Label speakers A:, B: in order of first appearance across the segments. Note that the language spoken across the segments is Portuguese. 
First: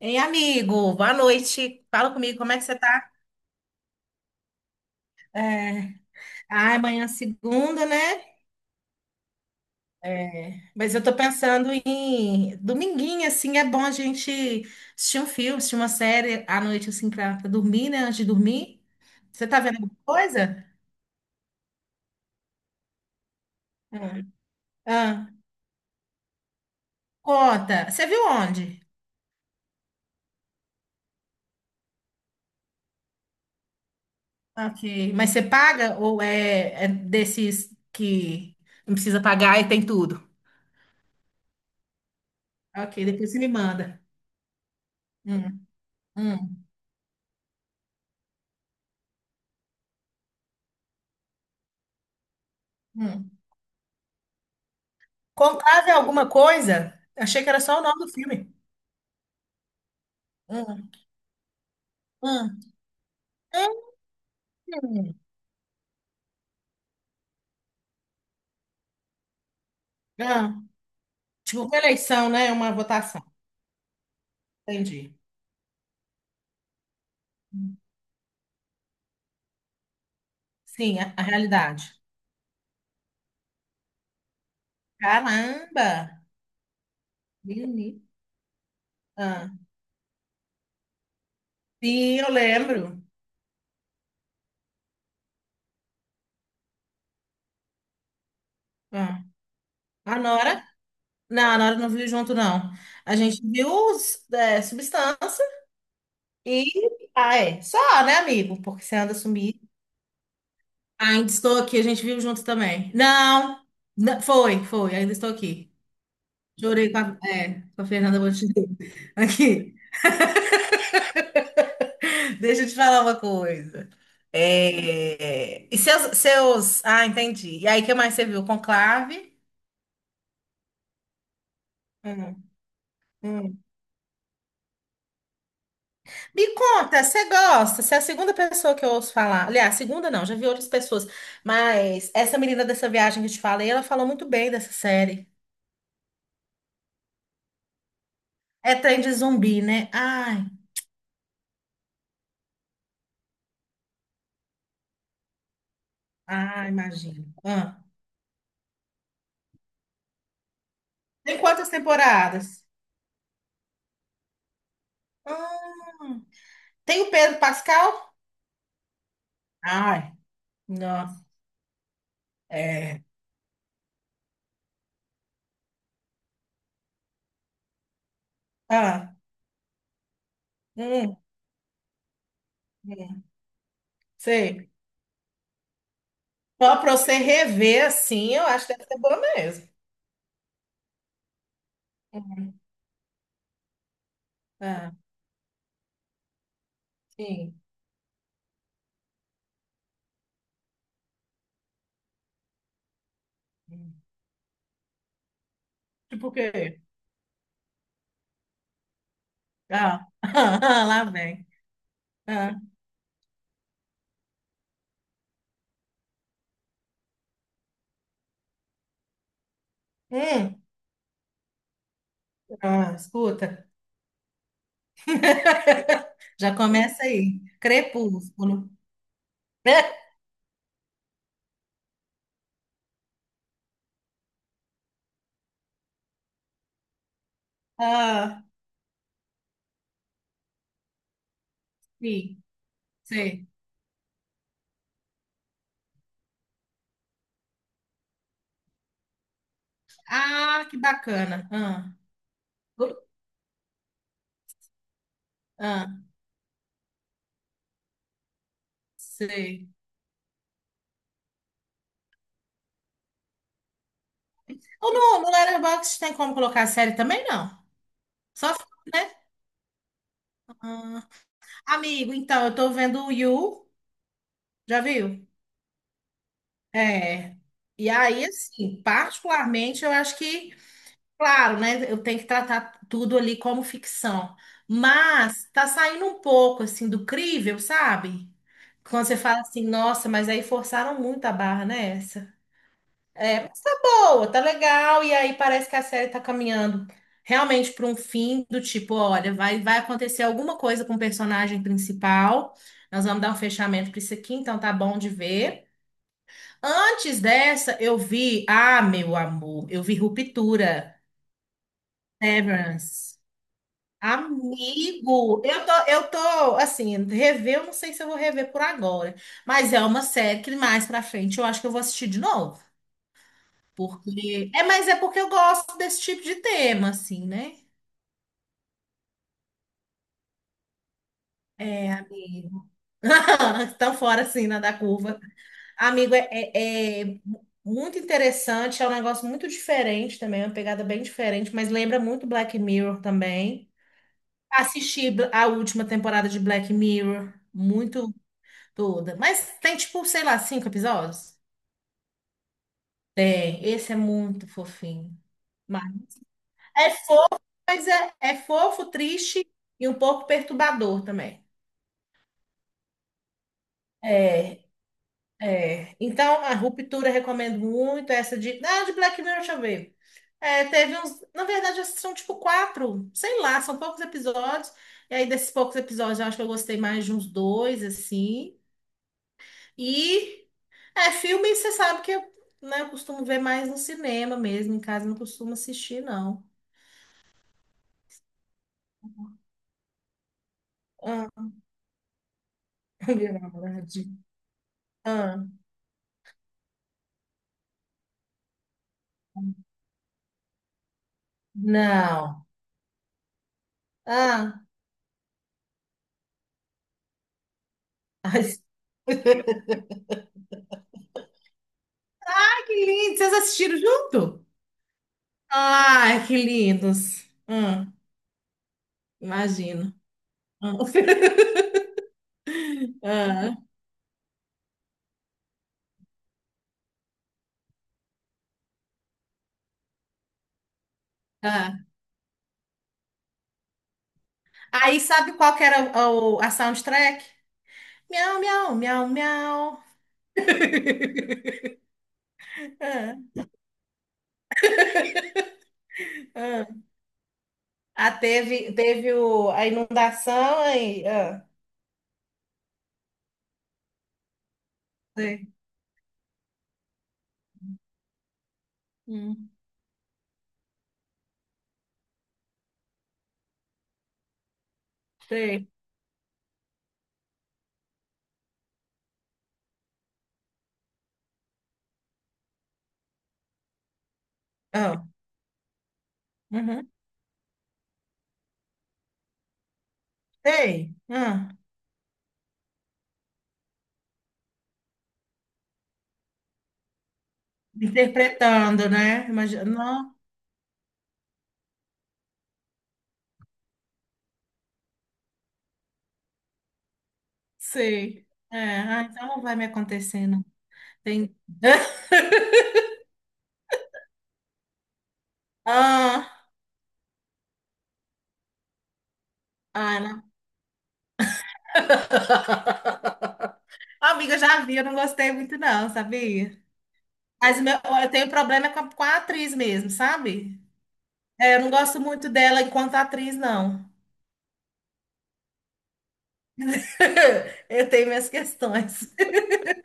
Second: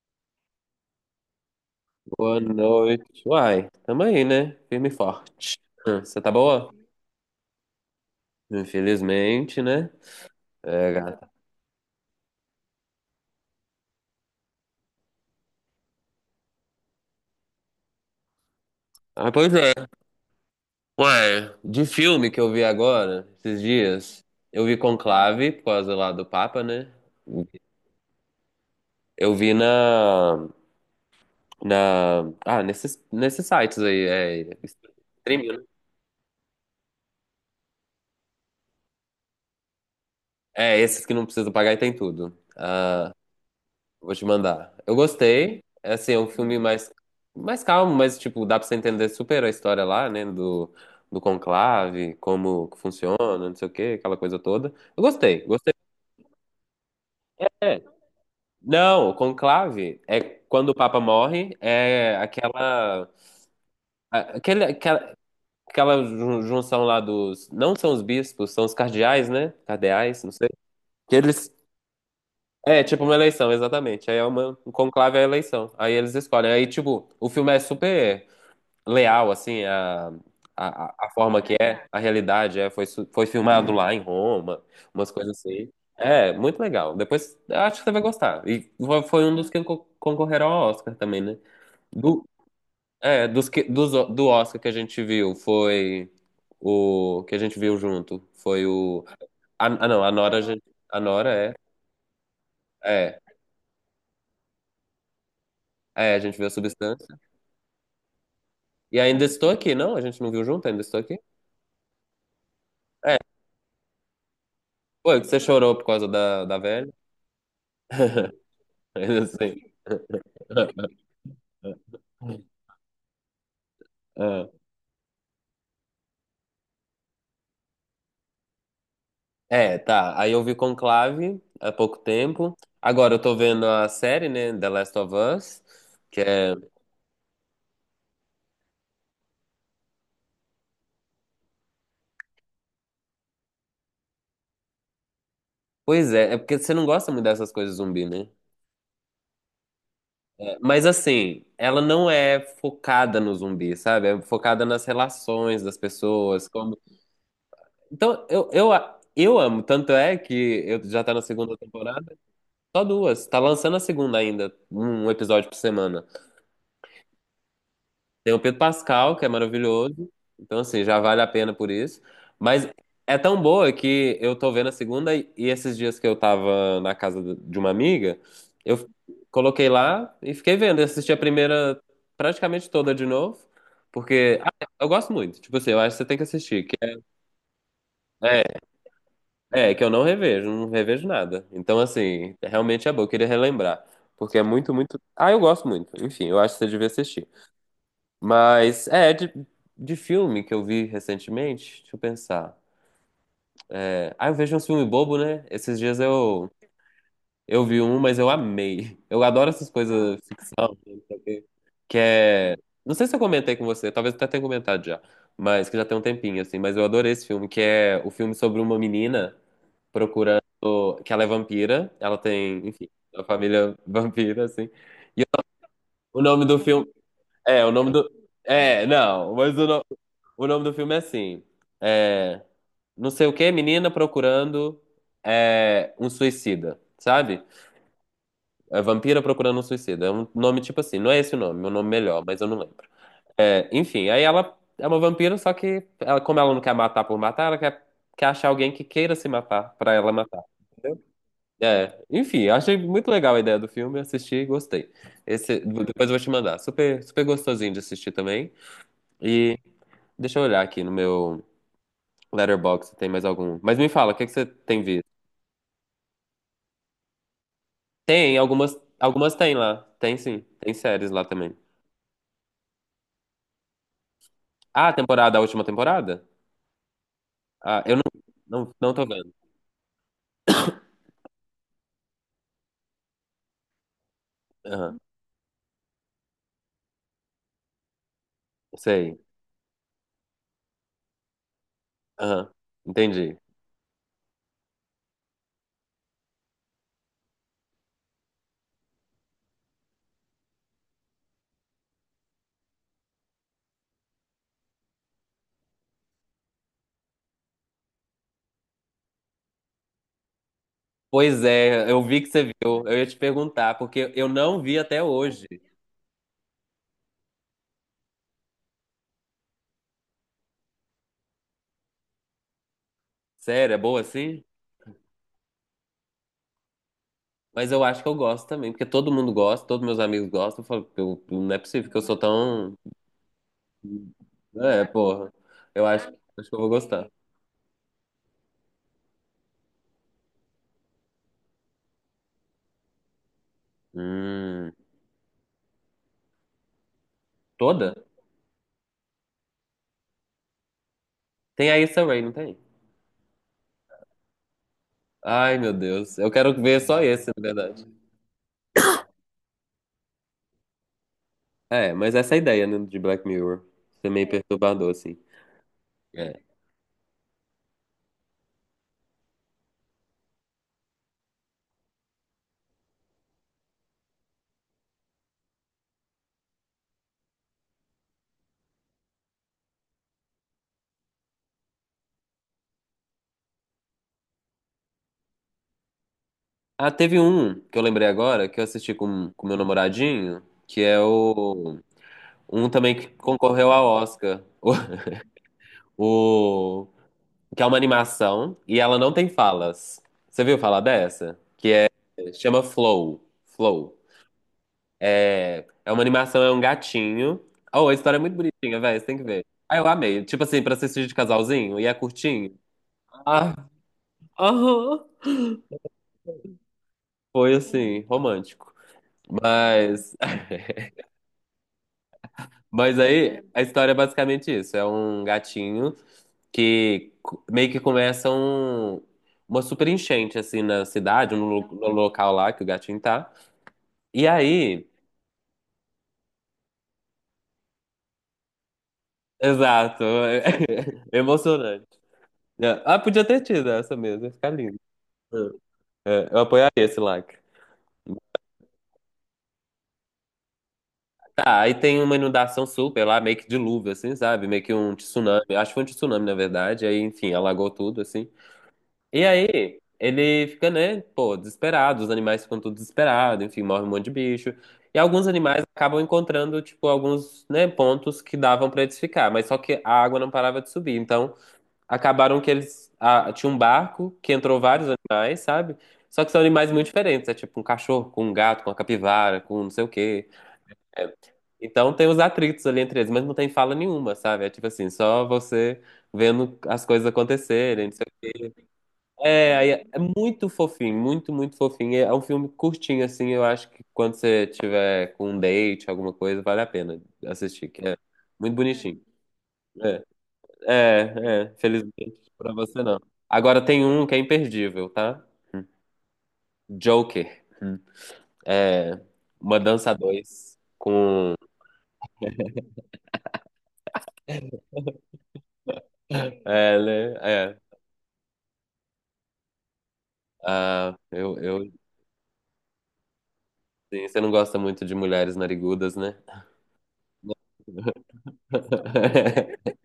A: Ei, amigo, boa noite. Fala comigo,
B: Boa
A: como é que você tá?
B: noite. Uai, tamo aí, né? Firme e forte. Você tá boa?
A: Ah, amanhã é segunda, né?
B: Infelizmente, né?
A: É,
B: É,
A: mas eu tô
B: gata.
A: pensando em dominguinho, assim, é bom a gente assistir um filme, assistir uma série à noite, assim, pra dormir, né? Antes de dormir.
B: Ah,
A: Você
B: pois
A: tá
B: é.
A: vendo alguma coisa?
B: Uai, de filme que eu vi agora, esses
A: Ah,
B: dias, eu vi
A: ah,
B: Conclave, por causa lá do Papa, né?
A: conta. Você viu onde?
B: Eu vi na, nesses sites aí,
A: Ok. Mas você
B: streaming, né?
A: paga ou é desses que não precisa pagar e tem tudo?
B: É, esses que não precisa pagar e tem tudo.
A: Ok,
B: Ah,
A: depois você me manda.
B: vou te mandar. Eu gostei.
A: Hum,
B: É assim, é um filme
A: hum,
B: mais calmo, mas tipo, dá pra você entender super a história lá, né? Do conclave, como que
A: hum.
B: funciona, não sei o quê, aquela coisa toda. Eu gostei, gostei.
A: Conclave é alguma coisa? Achei que era só
B: É.
A: o nome do filme.
B: Não, o conclave é quando o
A: Hum,
B: Papa morre, é
A: hum.
B: aquela, a- aquele, aquela,
A: Hum.
B: aquela junção lá dos. Não são os bispos, são os cardeais, né? Cardeais, não sei.
A: Ah,
B: Que eles.
A: tipo, uma eleição, né? Uma
B: É, tipo uma
A: votação.
B: eleição, exatamente. Aí um
A: Entendi.
B: conclave é a eleição. Aí eles escolhem. Aí, tipo, o filme é super leal, assim, a, a, a
A: Sim, a,
B: a
A: a
B: forma que
A: realidade.
B: é, a realidade foi, foi filmado lá em Roma, umas coisas assim.
A: Caramba!
B: É, muito legal. Depois, eu acho que você vai
A: Menino.
B: gostar. E foi um dos
A: Ah,
B: que concorreram ao Oscar também, né?
A: sim,
B: Do,
A: eu lembro.
B: do Oscar que a gente viu, foi o que a gente viu junto, foi o...
A: Ah,
B: Ah, não, a
A: a
B: Nora, a gente,
A: Nora?
B: a
A: Não,
B: Nora
A: a Nora não viu junto, não.
B: é,
A: A
B: é,
A: gente viu os, é, Substância
B: é, a gente viu a
A: e.
B: Substância.
A: Ah, é. Só, né, amigo? Porque você
B: E
A: anda
B: ainda estou
A: sumido.
B: aqui, não? A gente não viu junto, ainda estou aqui?
A: Ainda estou aqui, a gente viu junto também.
B: É,
A: Não, não, foi, ainda
B: foi que
A: estou
B: você
A: aqui.
B: chorou por causa da
A: Chorei
B: velha.
A: com a Fernanda Montenegro.
B: Assim.
A: Aqui, deixa eu te falar uma coisa.
B: Ah,
A: É, e seus. Ah, entendi. E aí, o que mais você viu? Conclave?
B: é, tá. Aí eu vi Conclave há pouco
A: Hum,
B: tempo. Agora eu tô
A: hum.
B: vendo a série, né? The Last of Us. Que é.
A: Me conta, você gosta? Você é a segunda pessoa que eu ouço falar. Aliás, segunda não, já vi outras pessoas. Mas essa menina dessa viagem que eu te falei, ela falou muito bem dessa série.
B: Pois é, é porque você não gosta muito dessas coisas zumbi, né?
A: É trem de zumbi, né? Ai,
B: É, mas assim, ela não é focada no zumbi, sabe? É focada nas relações das pessoas.
A: ai,
B: Como...
A: imagino. Ah.
B: Então, eu amo. Tanto é que eu já tá na
A: Tem
B: segunda
A: quantas
B: temporada.
A: temporadas?
B: Só duas. Tá lançando a segunda ainda, um episódio por semana.
A: Hum. Tem o Pedro Pascal?
B: Tem o Pedro Pascal, que é maravilhoso.
A: Ai.
B: Então, assim, já vale
A: Não.
B: a pena por isso. Mas
A: É.
B: é tão boa que eu tô vendo a segunda, e esses dias que eu tava na casa de uma amiga, eu
A: Ah,
B: coloquei lá e fiquei vendo. Eu assisti a
A: hum,
B: primeira praticamente toda de
A: hum,
B: novo. Porque
A: sei.
B: eu gosto muito. Tipo assim, eu acho que você tem que assistir. Que
A: Só para você rever assim, eu
B: é,
A: acho que deve ser boa mesmo.
B: que eu não revejo, não revejo nada. Então, assim, realmente é bom. Eu queria relembrar. Porque é muito,
A: Ah,
B: muito. Ah, eu gosto muito. Enfim, eu acho que você devia assistir.
A: sim.
B: Mas, de, filme que eu vi recentemente, deixa eu pensar. Eu vejo um filme bobo, né? Esses dias
A: Tipo o
B: eu,
A: quê?
B: eu vi um, mas eu amei. Eu adoro essas
A: Ah,
B: coisas ficção,
A: ah,
B: né, não
A: lá
B: sei o quê.
A: vem.
B: Que
A: Ah,
B: é... Não sei se eu comentei com você, talvez até tenha comentado já, mas que já tem um tempinho, assim. Mas eu adorei esse filme, que é o filme sobre uma menina procurando...
A: hum,
B: Que ela é vampira, ela tem, enfim,
A: ah,
B: uma
A: escuta.
B: família vampira, assim. O nome
A: Já
B: do filme...
A: começa aí.
B: É, o nome do...
A: Crepúsculo.
B: É, não, mas o nome... O nome do filme é assim. É, não sei o que, menina procurando um suicida, sabe?
A: Ah,
B: É, vampira procurando um suicida. É um nome tipo assim. Não é esse o nome, meu nome melhor, mas
A: sim,
B: eu não lembro.
A: sei.
B: É, enfim, aí ela é uma vampira, só que ela, como ela não quer matar por matar, ela quer, achar alguém que queira se matar pra ela matar.
A: Ah, que
B: Entendeu?
A: bacana. Ah,
B: É, enfim, achei
A: gu-
B: muito legal a ideia do filme, assisti e gostei. Esse, depois
A: ah,
B: eu vou te mandar. Super, super gostosinho de assistir também. E
A: sei.
B: deixa eu olhar aqui no meu. Letterboxd, tem mais algum. Mas me fala, o que que você tem
A: Ou no,
B: visto?
A: no Letterboxd tem como colocar a série também, não?
B: Tem,
A: Só,
B: algumas,
A: filme, né?
B: algumas tem lá. Tem sim, tem
A: Ah.
B: séries lá também.
A: Amigo, então, eu tô vendo o You, já
B: Ah,
A: viu?
B: a última temporada?
A: É.
B: Ah,
A: E
B: eu não,
A: aí,
B: não,
A: assim,
B: não tô vendo.
A: particularmente, eu acho que, claro, né, eu tenho que tratar tudo ali como ficção.
B: Aham,
A: Mas tá saindo um pouco, assim, do crível, sabe? Quando você
B: sei.
A: fala assim, nossa, mas aí forçaram muito a barra, né?
B: Aham, entendi.
A: É, mas tá boa, tá legal, e aí parece que a série tá caminhando realmente para um fim do tipo, olha, vai acontecer alguma coisa com o personagem principal, nós vamos dar um fechamento para isso aqui, então tá bom de ver. Antes dessa, eu vi, ah, meu amor, eu vi Ruptura,
B: Pois é, eu vi que você viu. Eu ia te
A: Severance.
B: perguntar, porque eu não vi até
A: Amigo,
B: hoje.
A: eu tô, assim, rever, eu não sei se eu vou rever por agora, mas é uma série que mais pra frente eu acho que eu vou assistir de novo.
B: Sério, é boa assim?
A: Porque. É, mas é porque eu gosto desse tipo de tema, assim, né?
B: Mas eu acho que eu gosto também, porque todo mundo gosta, todos meus amigos gostam. Eu falo, não é possível
A: É,
B: que eu sou
A: amigo.
B: tão.
A: tão fora, assim, na da
B: É,
A: curva.
B: porra. Eu acho,
A: Amigo, é,
B: acho que eu vou
A: é-
B: gostar.
A: é muito interessante, é um negócio muito diferente também, é uma pegada bem diferente, mas lembra muito Black Mirror também.
B: Hum,
A: Assisti a última temporada de Black Mirror,
B: Toda?
A: muito toda. Mas tem, tipo, sei lá, cinco episódios?
B: Tem a Issa Rae, não tem?
A: Tem. Esse é muito fofinho.
B: Ai, meu
A: Mas
B: Deus. Eu quero ver
A: é,
B: só esse, na verdade.
A: mas é fofo, triste e um pouco perturbador também.
B: É, mas essa é a ideia, né, de Black Mirror. Isso é meio
A: É,
B: perturbador, assim.
A: é.
B: É.
A: Então, a ruptura eu recomendo muito. Essa de. Ah, de Black Mirror, deixa eu ver. É, teve uns. Na verdade, são tipo quatro. Sei lá, são poucos episódios. E aí, desses poucos episódios, eu acho que eu gostei mais de uns dois, assim. E. É, filme, você sabe que eu, né, eu costumo ver mais no cinema mesmo. Em casa, eu não costumo assistir, não.
B: Ah, teve um que eu lembrei agora, que eu assisti com meu namoradinho, que é
A: Ah,
B: o... Um também que
A: meu
B: concorreu ao
A: namorado.
B: Oscar.
A: Ah,
B: O... o- Que é uma animação e ela não tem falas. Você viu falar dessa?
A: não.
B: Chama Flow. Flow.
A: Ah.
B: É, é uma animação, é um gatinho. Oh, a história é muito
A: Ai,
B: bonitinha, velho. Você tem que ver. Ah, eu amei. Tipo assim, pra assistir de casalzinho, e é curtinho.
A: que lindo! Vocês
B: Ah,
A: assistiram junto?
B: aham.
A: Ai, que lindos.
B: Foi assim, romântico.
A: Imagino.
B: Mas,
A: Hum.
B: mas aí
A: Ah,
B: a história é basicamente isso. É um gatinho que meio que começa uma super enchente assim na cidade,
A: ah.
B: no local lá que o gatinho tá. E aí,
A: Aí sabe qual que era a soundtrack? Miau, miau, miau, miau.
B: exato, emocionante. Ah,
A: Ah,
B: podia ter tido essa mesmo, ia ficar lindo. É, eu apoiaria
A: ah.
B: esse like.
A: Ah, teve a inundação aí. Ah,
B: Tá, aí tem uma inundação super lá, meio que dilúvio, assim, sabe? Meio que um
A: sei.
B: tsunami. Acho que foi um tsunami, na verdade. Aí, enfim, alagou tudo, assim. E
A: Hum,
B: aí, ele fica, né, pô, desesperado. Os animais ficam tudo desesperados, enfim, morre um monte de bicho. E alguns animais
A: sei.
B: acabam encontrando, tipo, alguns, né, pontos que davam pra eles ficar. Mas só que a água não parava de subir. Então, acabaram que eles. Ah, tinha um barco que entrou vários
A: Ah,
B: animais, sabe? Só que são animais muito
A: uhum,
B: diferentes. É tipo um cachorro com um gato, com uma capivara, com não sei o quê.
A: sei. Ah,
B: Então tem os atritos ali entre eles, mas não tem fala nenhuma, sabe? É tipo assim, só você vendo as coisas acontecerem, não sei o quê.
A: interpretando, né?
B: É,
A: Imagina,
B: aí é
A: não
B: muito fofinho, muito, muito fofinho. É um filme curtinho, assim, eu acho que quando você tiver com um date, alguma coisa, vale a pena assistir, que é
A: sei.
B: muito
A: É,
B: bonitinho.
A: ah, então não vai me
B: É,
A: acontecer, não. Tem...
B: é, felizmente pra você não. Agora tem um que é imperdível, tá?
A: Ah,
B: Joker. Hum. É, Uma Dança
A: ah,
B: 2 com...
A: Amiga, eu já vi, eu não gostei muito, não, sabia?
B: É, né? É.
A: Mas o eu tenho problema com a atriz mesmo, sabe?
B: Ah,
A: É, eu não
B: eu
A: gosto muito dela enquanto atriz, não.
B: Sim, você não gosta muito de mulheres narigudas, né?
A: Eu tenho minhas questões.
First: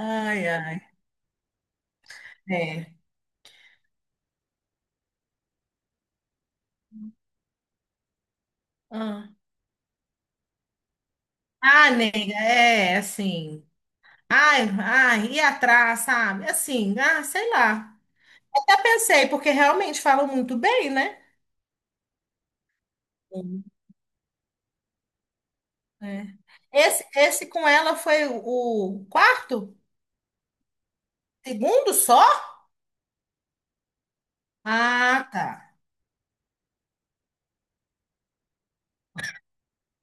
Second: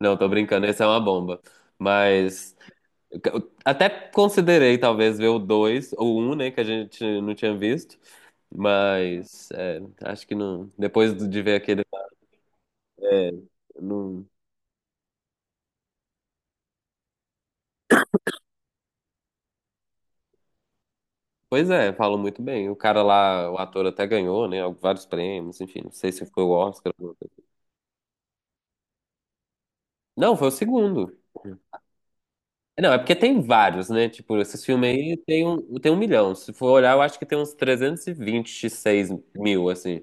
B: Não, tô brincando,
A: ai,
B: essa é uma bomba. Mas
A: é.
B: eu até considerei talvez ver o 2 ou o um, né, que a gente não tinha visto,
A: Ah,
B: mas acho que não. Depois de ver aquele.
A: ah, nega, é,
B: É,
A: assim.
B: não-
A: Ai, ai, ir atrás, sabe? Assim, ah, sei lá. Até pensei, porque realmente falam muito bem, né?
B: Pois é, falam muito bem. O cara lá, o
A: Sim.
B: ator até ganhou, né, vários prêmios, enfim, não sei se
A: É.
B: foi o Oscar
A: Esse,
B: ou alguma coisa.
A: esse com ela foi o quarto?
B: Não, foi o segundo.
A: Segundo só?
B: Não, é porque tem vários, né? Tipo, esses filmes aí
A: Ah, tá.
B: tem um milhão. Se for olhar, eu acho que tem uns trezentos e vinte e seis mil, assim.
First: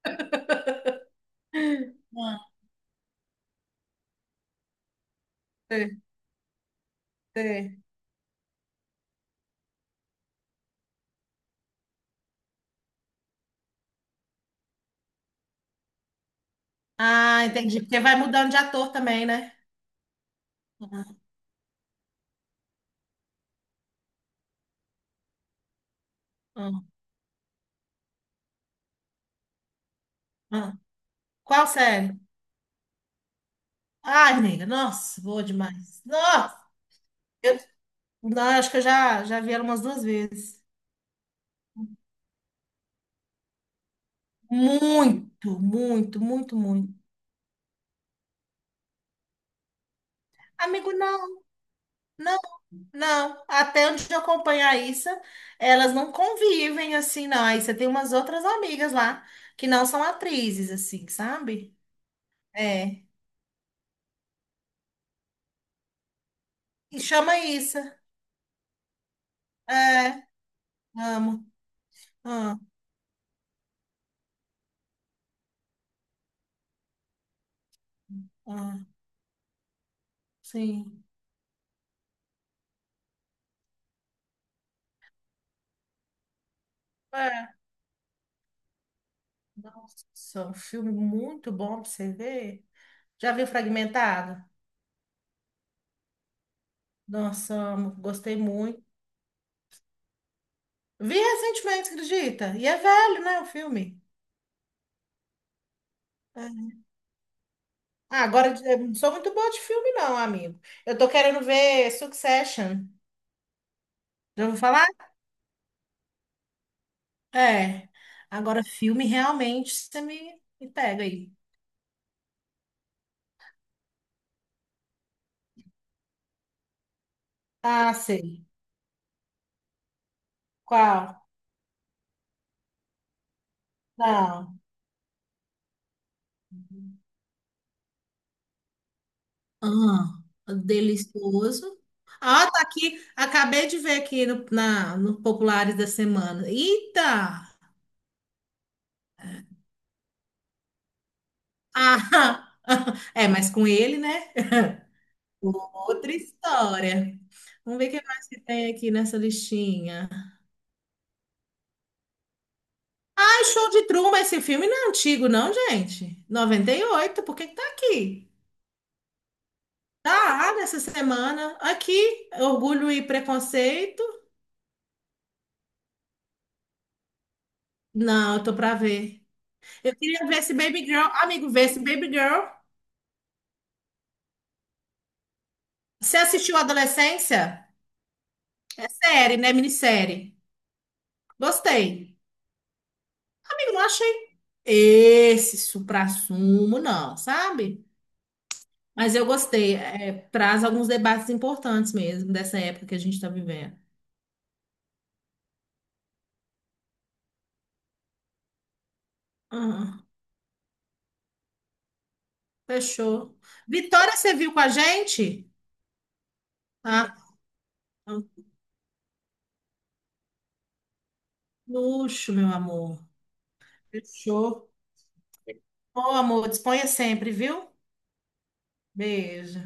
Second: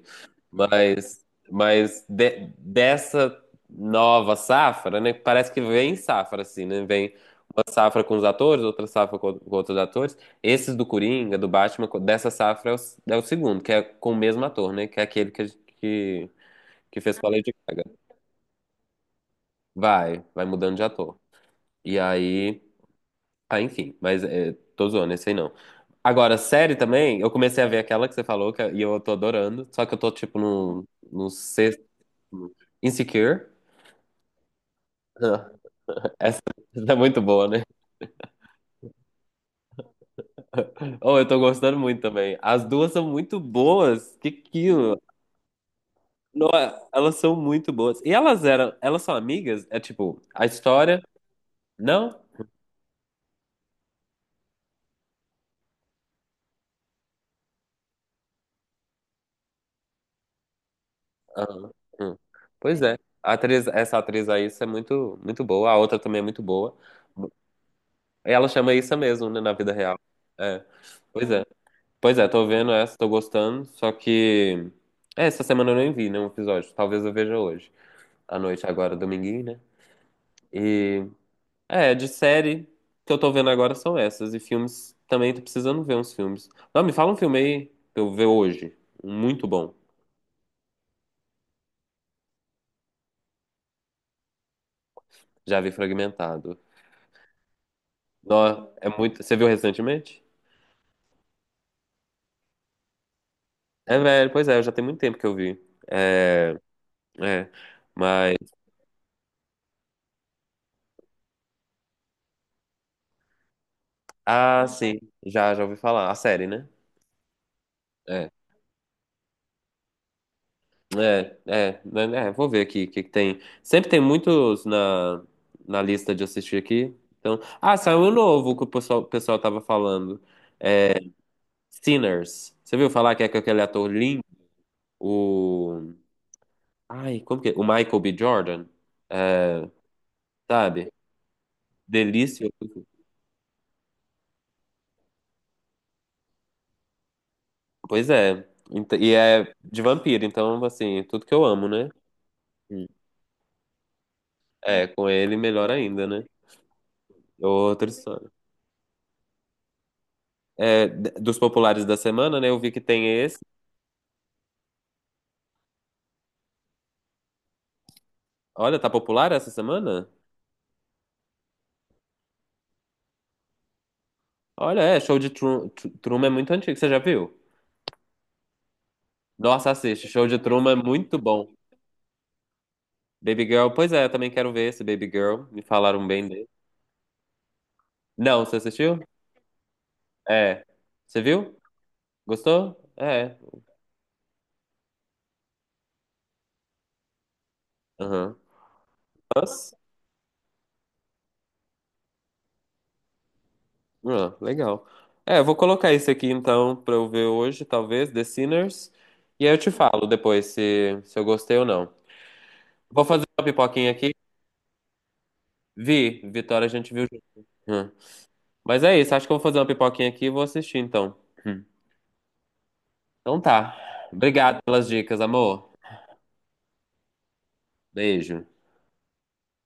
B: Mas, mas,
A: Ah,
B: dessa nova safra, né? Parece que vem
A: sei,
B: safra, assim, né? Vem uma
A: sei.
B: safra com os atores, outra safra com outros atores. Esses do Coringa, do Batman, dessa safra é o segundo, que é com o mesmo ator, né? Que é aquele que fez com a
A: Ah,
B: Lady
A: entendi.
B: Gaga.
A: Porque vai mudando de ator também, né?
B: Vai mudando de
A: Ah,
B: ator. E aí. Ah, enfim, mas tô zoando, esse aí não. Agora, série
A: ah,
B: também, eu comecei a ver aquela que você falou que, e eu tô adorando, só que eu tô tipo
A: ah.
B: no
A: Qual
B: sexto.
A: série?
B: Insecure.
A: Ai, nega, nossa, boa
B: Ah,
A: demais.
B: Essa,
A: Nossa,
B: essa é muito boa,
A: eu,
B: né?
A: não, acho que eu já vi ela umas duas vezes.
B: Oh, eu tô gostando muito também. As duas são muito boas. Que
A: Muito, muito,
B: não,
A: muito, muito.
B: elas são muito boas. E elas são amigas? É tipo, a
A: Amigo,
B: história,
A: não,
B: não?
A: não, não. Até onde eu acompanho a Issa, elas não convivem assim, não. A você tem umas outras amigas lá que não são atrizes, assim,
B: Ah,
A: sabe?
B: hum. Pois é.
A: É.
B: A atriz, essa atriz aí isso é muito muito boa. A outra também é muito boa.
A: E chama Issa.
B: Ela chama isso mesmo, né, na vida real.
A: É,
B: É. Pois é.
A: amo.
B: Pois é, tô
A: Ah,
B: vendo essa, tô gostando, só que essa semana eu nem vi nenhum episódio. Talvez eu veja hoje, à noite
A: ah,
B: agora, dominguinho, né?
A: sim.
B: E de série que eu tô vendo agora são essas, e filmes também tô precisando ver uns filmes. Não, me fala um filme
A: É.
B: aí pra eu ver hoje, um muito bom.
A: Nossa, um filme muito bom pra você ver. Já viu Fragmentado?
B: Já vi Fragmentado.
A: Nossa, amo, gostei
B: Não,
A: muito.
B: é muito, você viu recentemente?
A: Vi recentemente, acredita? E é velho, né, o
B: É
A: filme?
B: velho, pois é, já tem muito tempo que eu vi. É,
A: É.
B: é.
A: Ah,
B: Mas
A: agora eu não sou muito boa de filme, não, amigo. Eu tô querendo ver Succession. Já ouviu
B: Ah,
A: falar?
B: sim, já ouvi falar. A série, né?
A: É.
B: É,
A: Agora, filme realmente você me pega aí.
B: é, né, vou ver aqui o que que tem. Sempre tem muitos na, lista de assistir aqui. Então,
A: Ah,
B: saiu um
A: sei.
B: novo que o pessoal tava falando.
A: Qual?
B: Sinners. Você viu falar que é com aquele ator lindo?
A: Não.
B: O. Ai, como que é? O Michael B. Jordan. É,
A: Ah,
B: sabe?
A: delicioso.
B: Delícia.
A: Ah, tá aqui. Acabei de ver aqui no Populares da Semana. Eita!
B: Pois é. E é de vampiro, então, assim, tudo que eu amo, né?
A: Ah, é, mas com ele, né?
B: É, com ele melhor ainda,
A: Outra
B: né?
A: história. Vamos
B: Outra
A: ver o que mais
B: história.
A: que tem aqui nessa listinha.
B: É, dos populares da semana, né? Eu vi que tem esse.
A: Ah, Show de Truman, esse filme não é antigo, não, gente. 98. Por que que tá aqui?
B: Olha, tá popular essa semana?
A: Tá nessa semana. Aqui, Orgulho e Preconceito.
B: Olha, Show de Truman é muito antigo, você já viu?
A: Não, eu tô pra ver.
B: Nossa,
A: Eu
B: assiste,
A: queria
B: Show
A: ver
B: de
A: esse
B: Truman é
A: Baby Girl.
B: muito
A: Amigo,
B: bom.
A: ver esse Baby Girl.
B: Baby Girl, pois é, eu também quero ver esse Baby Girl, me falaram
A: Você
B: bem dele.
A: assistiu Adolescência?
B: Não, você
A: É
B: assistiu?
A: série, né? Minissérie.
B: É. Você viu?
A: Gostei.
B: Gostou? É.
A: Amigo, não achei esse suprassumo, não, sabe?
B: Aham.
A: Mas eu gostei.
B: Nossa,
A: É, traz alguns debates importantes mesmo dessa época que a gente está vivendo.
B: Legal. É, eu vou colocar isso aqui então pra eu ver hoje, talvez, The Sinners. E aí eu te
A: Ah,
B: falo depois se eu gostei ou não. Vou fazer
A: fechou.
B: uma pipoquinha aqui.
A: Vitória, você viu com a gente?
B: Vi, Vitória a gente viu
A: Ah,
B: junto. Hum.
A: é um
B: Mas é isso, acho que eu vou fazer uma pipoquinha aqui e vou assistir então. Hum.
A: luxo, meu amor.
B: Então tá. Obrigado
A: Fechou.
B: pelas dicas, amor.
A: Ô, amor, disponha sempre, viu?
B: Beijo.
A: Beijo.